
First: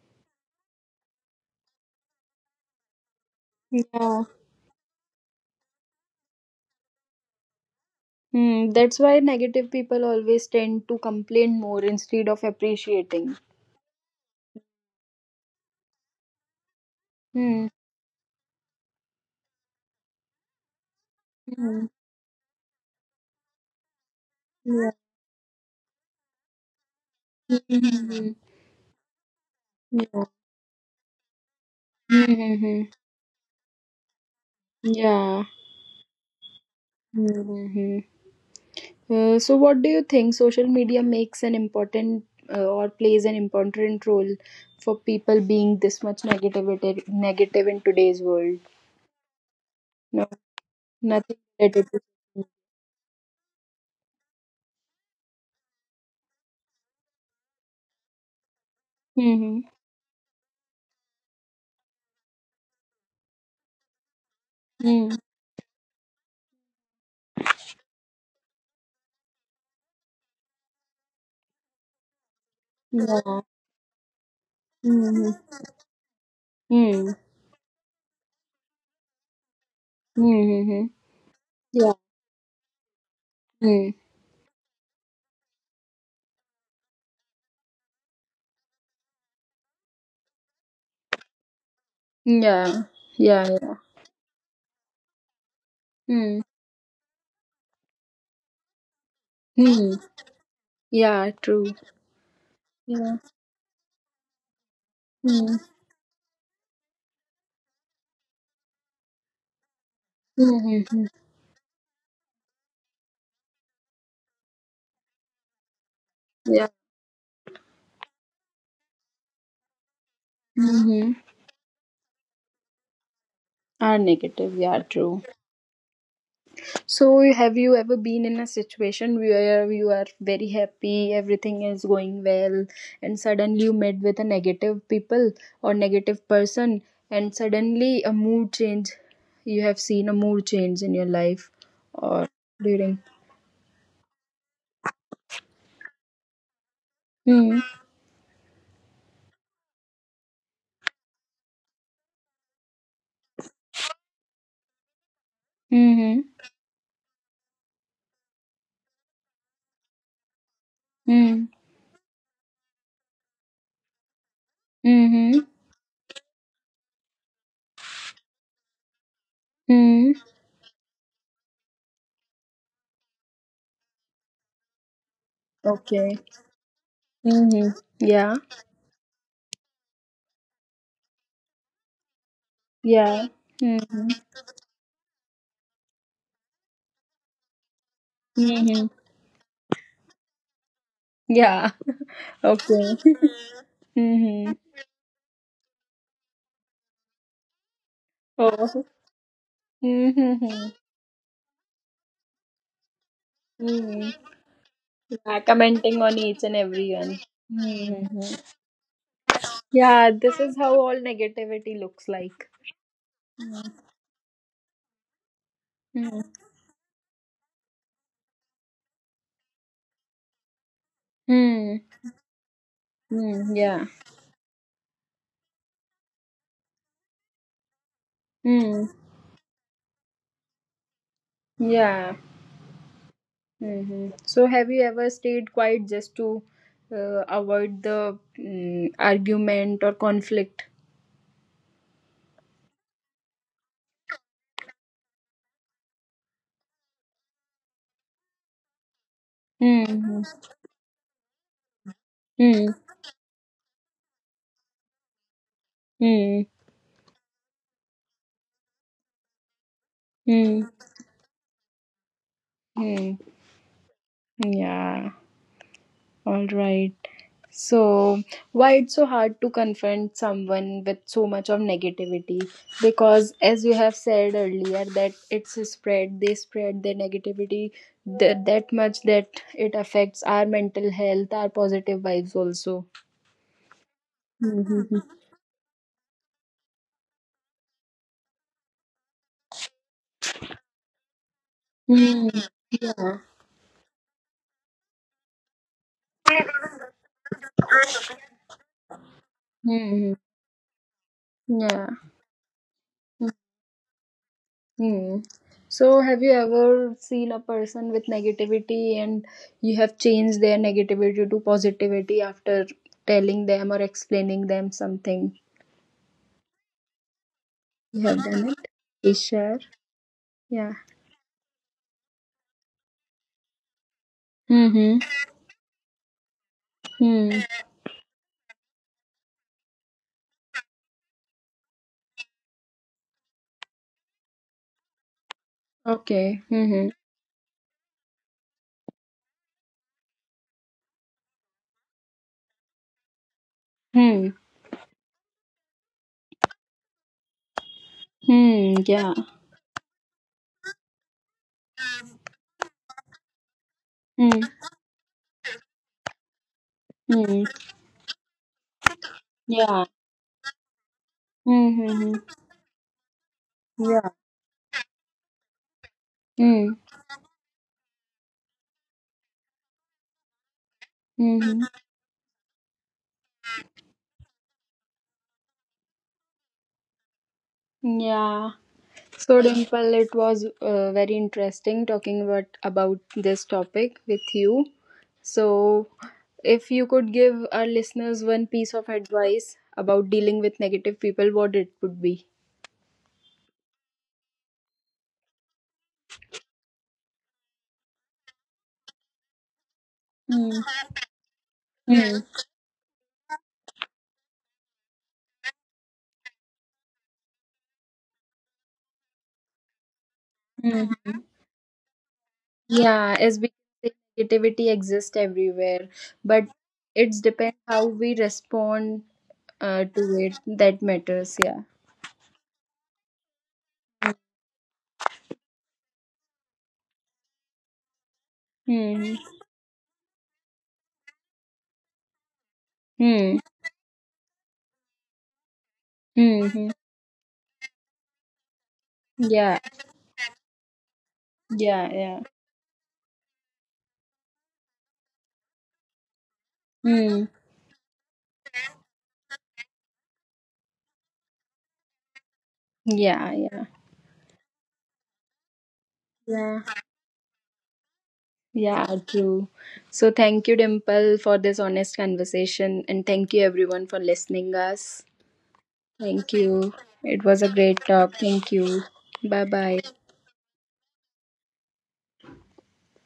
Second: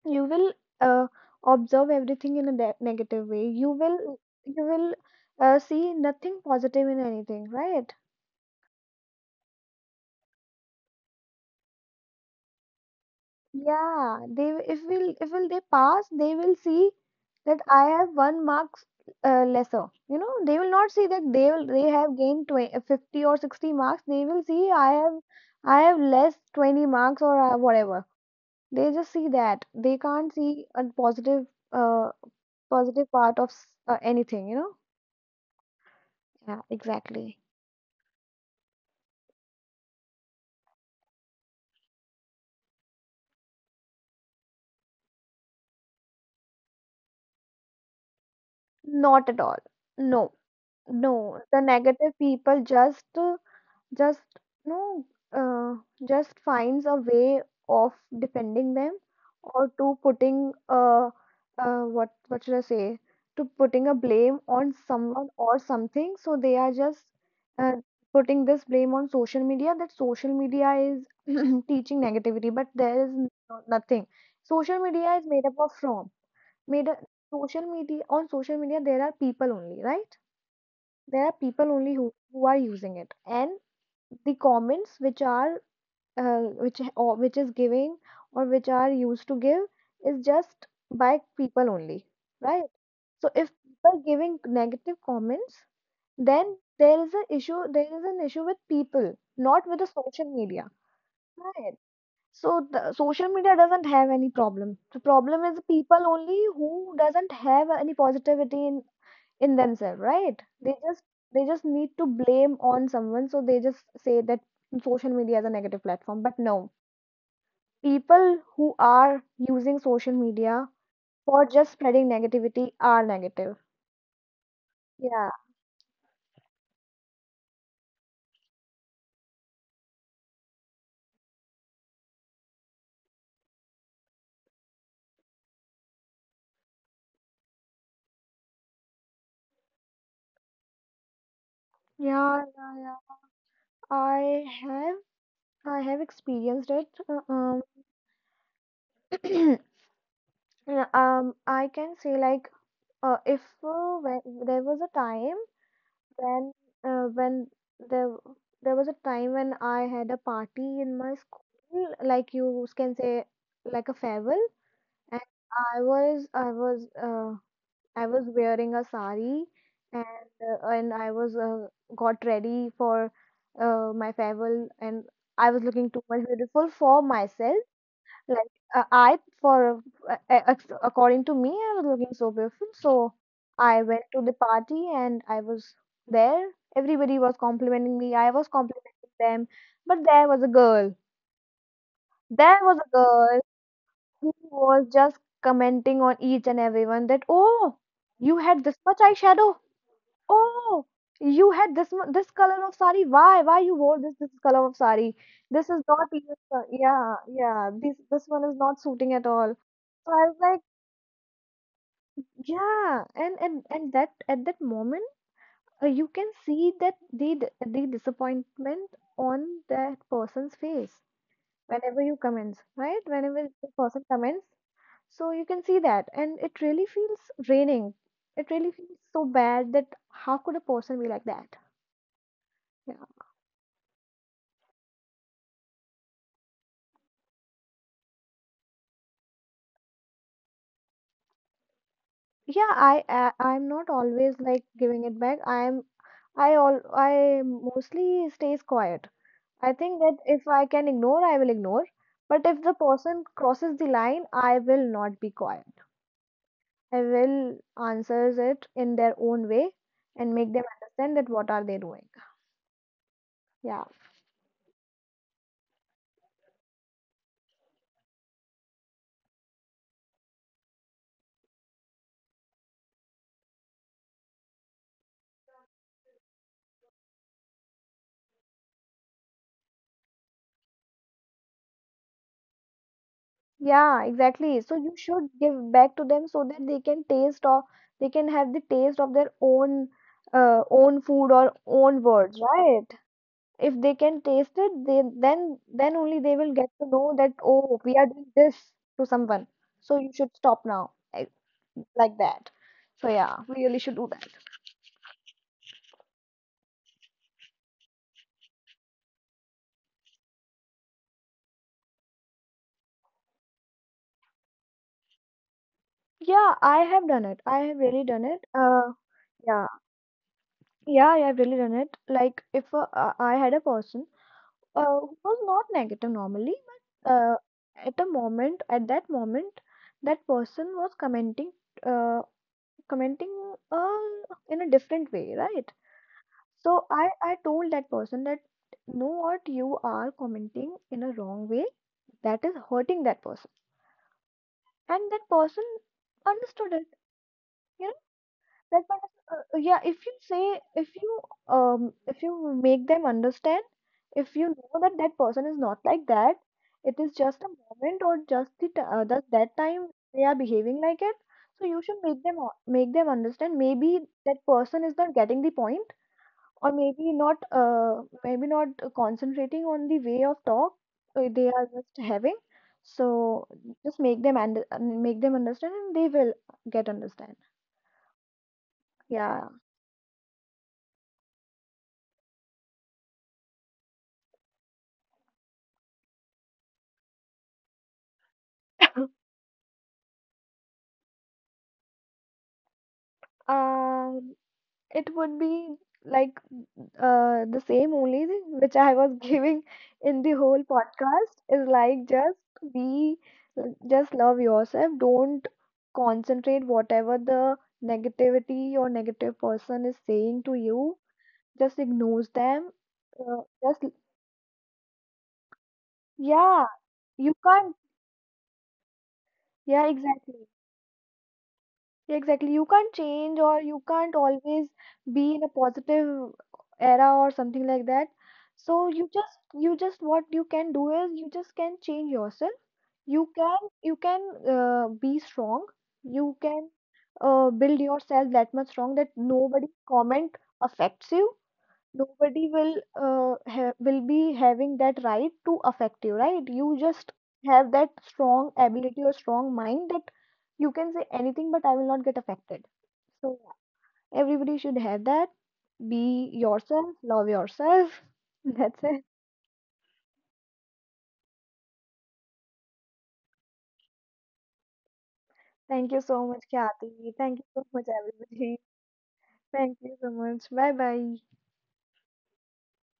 B: You will uh, observe everything in a de- negative way. You will
A: Yeah.
B: you will uh, see nothing positive in anything, right?
A: Hmm. That's why negative people always tend to complain more instead of appreciating.
B: Yeah, they will- if will if will they pass, they will see that
A: Hmm.
B: I have one marks uh, lesser. You know, they will not see that they will they have gained twenty fifty or sixty marks. They will see I have I have less twenty marks, or uh, whatever.
A: Hmm. Hmm.
B: They just see that. They can't see a positive uh,
A: Hmm, hmm, hmm. Hmm.
B: positive part of s- uh, anything, you know?
A: Yeah.
B: Yeah,
A: Hmm.
B: exactly.
A: Hmm, hmm. Uh, so what do you think social media makes an important uh, or plays an important role for people being this much negativity negative in today's world.
B: Not at all.
A: No,
B: No,
A: nothing
B: no. The
A: related to.
B: negative people just uh, just no uh, just finds a way of defending them
A: Mm-hmm.
B: or to putting uh, uh, what what should I say, to putting a blame on
A: Mm.
B: someone or something. So they are just uh, putting this blame on social media that social media is [CLEARS THROAT] teaching negativity, but there is
A: Yeah.
B: no, nothing. Social media is
A: Mm-hmm.
B: made up of from made a,
A: Mm.
B: social media. On social media there are people only right
A: Mm-hmm.
B: there are people
A: Yeah.
B: only who, who are using it, and
A: Mm.
B: the comments which are uh, which h- or which is giving or which are used to give is just by people only, right?
A: Yeah.
B: So
A: Yeah.
B: if
A: Yeah.
B: people are giving negative comments,
A: Mm.
B: then there is an issue there is an issue with people, not with the
A: Mm.
B: social media,
A: Yeah, true.
B: right? So the
A: Yeah.
B: social media doesn't have any problem. The problem
A: Mm.
B: is the people only who doesn't have any positivity in in themselves, right? They just
A: Mm-hmm.
B: they just need to blame on someone, so they just say that social media is a negative platform. But
A: Yeah.
B: no, people who are using social media
A: Mm-hmm.
B: for just spreading negativity are negative.
A: Are negative, yeah, true.
B: Yeah,
A: So, have you ever been in a situation where you are very happy, everything is going well, and suddenly you met with a negative people or negative person, and suddenly a mood change? You have seen a mood change in your life, or
B: yeah, yeah, yeah.
A: during.
B: I have I have experienced it. Uh,
A: Hmm.
B: um, [CLEARS THROAT] yeah, um, I can say like uh, if uh, when, there was a time
A: Hmm.
B: when uh, when there there was a time when I had a party in my
A: Hmm.
B: school, like you can say like a farewell, and
A: Hmm.
B: I was I was uh, I was wearing a sari,
A: Hmm.
B: and uh, and I was uh, got ready for uh, my farewell, and I was looking too
A: Okay.
B: much beautiful for myself.
A: Hmm. Yeah.
B: Like uh, I for uh, uh, ac- according to me, I was looking so beautiful. So
A: Yeah.
B: I went
A: Hmm.
B: to the party and I was there. Everybody was complimenting me. I was
A: Hmm. Hmm,
B: complimenting them. But there was a girl.
A: yeah.
B: There was a
A: Okay.
B: girl
A: [LAUGHS]
B: who
A: Hmm.
B: was just commenting on each and everyone that, oh, you had this
A: Oh.
B: much eyeshadow.
A: Hmm. Hmm, hmm.
B: Oh, you had this mu- this color of sari. Why? Why you wore
A: Hmm.
B: this this color of sari?
A: Yeah,
B: This is
A: commenting
B: not
A: on
B: even.
A: each and
B: co-
A: every
B: Yeah,
A: one.
B: yeah. This
A: Mm.
B: this
A: Hmm.
B: one is not suiting at all.
A: Yeah,
B: So I was
A: this is
B: like,
A: how all negativity looks like.
B: yeah. And and and that at that moment, uh, you
A: Mm.
B: can see that the d- the disappointment on that person's face
A: Mm.
B: whenever you comments, right? Whenever
A: Mm.
B: the
A: Yeah.
B: person comments, so you can see that, and it really feels draining. It really
A: Mm.
B: feels so bad that how could a person be like that?
A: Yeah.
B: Yeah.
A: Hmm. So, have you ever stayed quiet just to uh, avoid the mm, argument or conflict?
B: Yeah, I uh, I'm not always like giving it back. I'm I all I mostly stays quiet. I think
A: Mm-hmm.
B: that if I can ignore, I will ignore. But if
A: Mm.
B: the person crosses the line, I will not be quiet.
A: Mm. Mm.
B: I will answers it in their own way and make
A: Mm.
B: them understand that what are they doing.
A: Hmm.
B: Yeah.
A: Yeah, all right. So, why it's so hard to confront someone with so much of negativity? Because, as you have said earlier, that it's a spread, they spread their negativity th- that much that it affects our mental health, our positive vibes also.
B: Yeah, exactly. So
A: Mm-hmm.
B: you should give back to them so that they can taste, or they can have the taste of their own uh, own food or own
A: Hmm.
B: words, right?
A: Yeah.
B: If they can taste it, they, then then only they will get to know that, oh, we are doing this to someone. So
A: Mhm.
B: you should stop now. Like
A: Yeah.
B: like that. So yeah, we really should do that.
A: Hmm. So, have you ever seen a person with negativity and you have changed their negativity to positivity after telling them or explaining them something?
B: Yeah, I have done it. I have
A: You
B: really
A: have
B: done
A: done
B: it.
A: it?
B: Uh,
A: Please share.
B: yeah,
A: Yeah.
B: yeah, I have really done it. Like if uh, uh, I had a person uh,
A: Mm-hmm.
B: who was not negative normally, but
A: Hmm.
B: uh, at a moment, at that moment, that person was commenting, uh, commenting uh, in a different way, right?
A: Okay. Mm-hmm.
B: So I, I told that person that know what you are commenting in a wrong way that is hurting that person,
A: Hmm.
B: and that person understood it, you know?
A: Hmm.
B: That
A: Yeah.
B: person uh, yeah, if you say, if you um if you make them understand,
A: Hmm.
B: if you know that that person is not like that, it is
A: Hmm.
B: just a moment or just the t- uh, that that
A: Yeah.
B: time they are behaving like it. So you should
A: Mm-hmm.
B: make them o- make them understand. Maybe that person is not getting the point,
A: Hmm.
B: or maybe not uh, maybe not uh, concentrating on the way of talk uh, they
A: Mm-hmm.
B: are just having. So just make them and make them understand, and they will get understand.
A: Yeah. So,
B: Yeah.
A: Dimple, it was uh, very interesting talking about about this topic with you. So, if you could give our listeners one piece of advice about dealing with negative people, what it would be?
B: um it would be like uh, the same only thing which I was [LAUGHS] giving in the
A: Mm.
B: whole podcast, is like
A: Mm.
B: just be, just love yourself, don't concentrate whatever the negativity or negative person is saying to you.
A: Mm.
B: Just ignores them.
A: Yeah, as
B: Uh,
A: we
B: just
A: say, negativity exists everywhere, but
B: yeah,
A: it's
B: you
A: depends
B: can't.
A: how we respond uh,
B: Yeah,
A: to it
B: exactly.
A: that matters. Yeah.
B: Yeah, exactly. You can't change, or you can't always be in a positive era or something like that. So you
A: Hmm.
B: just you just what you can do is you just can change yourself. You
A: Hmm.
B: can you can uh, be strong. You
A: Hmm.
B: can uh, build yourself that much strong that
A: Yeah.
B: nobody comment affects you.
A: Yeah. Yeah.
B: Nobody will uh, ha- will be having that right to affect you, right? You just
A: Hmm.
B: have that strong ability or strong mind that you can say anything, but I will not get affected.
A: Yeah.
B: So
A: Yeah.
B: yeah, everybody should have that. Be yourself, love yourself. [LAUGHS]
A: Yeah.
B: That's it.
A: True. So thank you, Dimple, for this honest conversation, and thank you everyone for listening us.
B: Thank you so
A: Thank
B: much,
A: you.
B: Kyati.
A: It was
B: Thank you
A: a
B: so
A: great
B: much,
A: talk. Thank
B: everybody.
A: you. Bye bye.
B: Thank you so much, bye bye.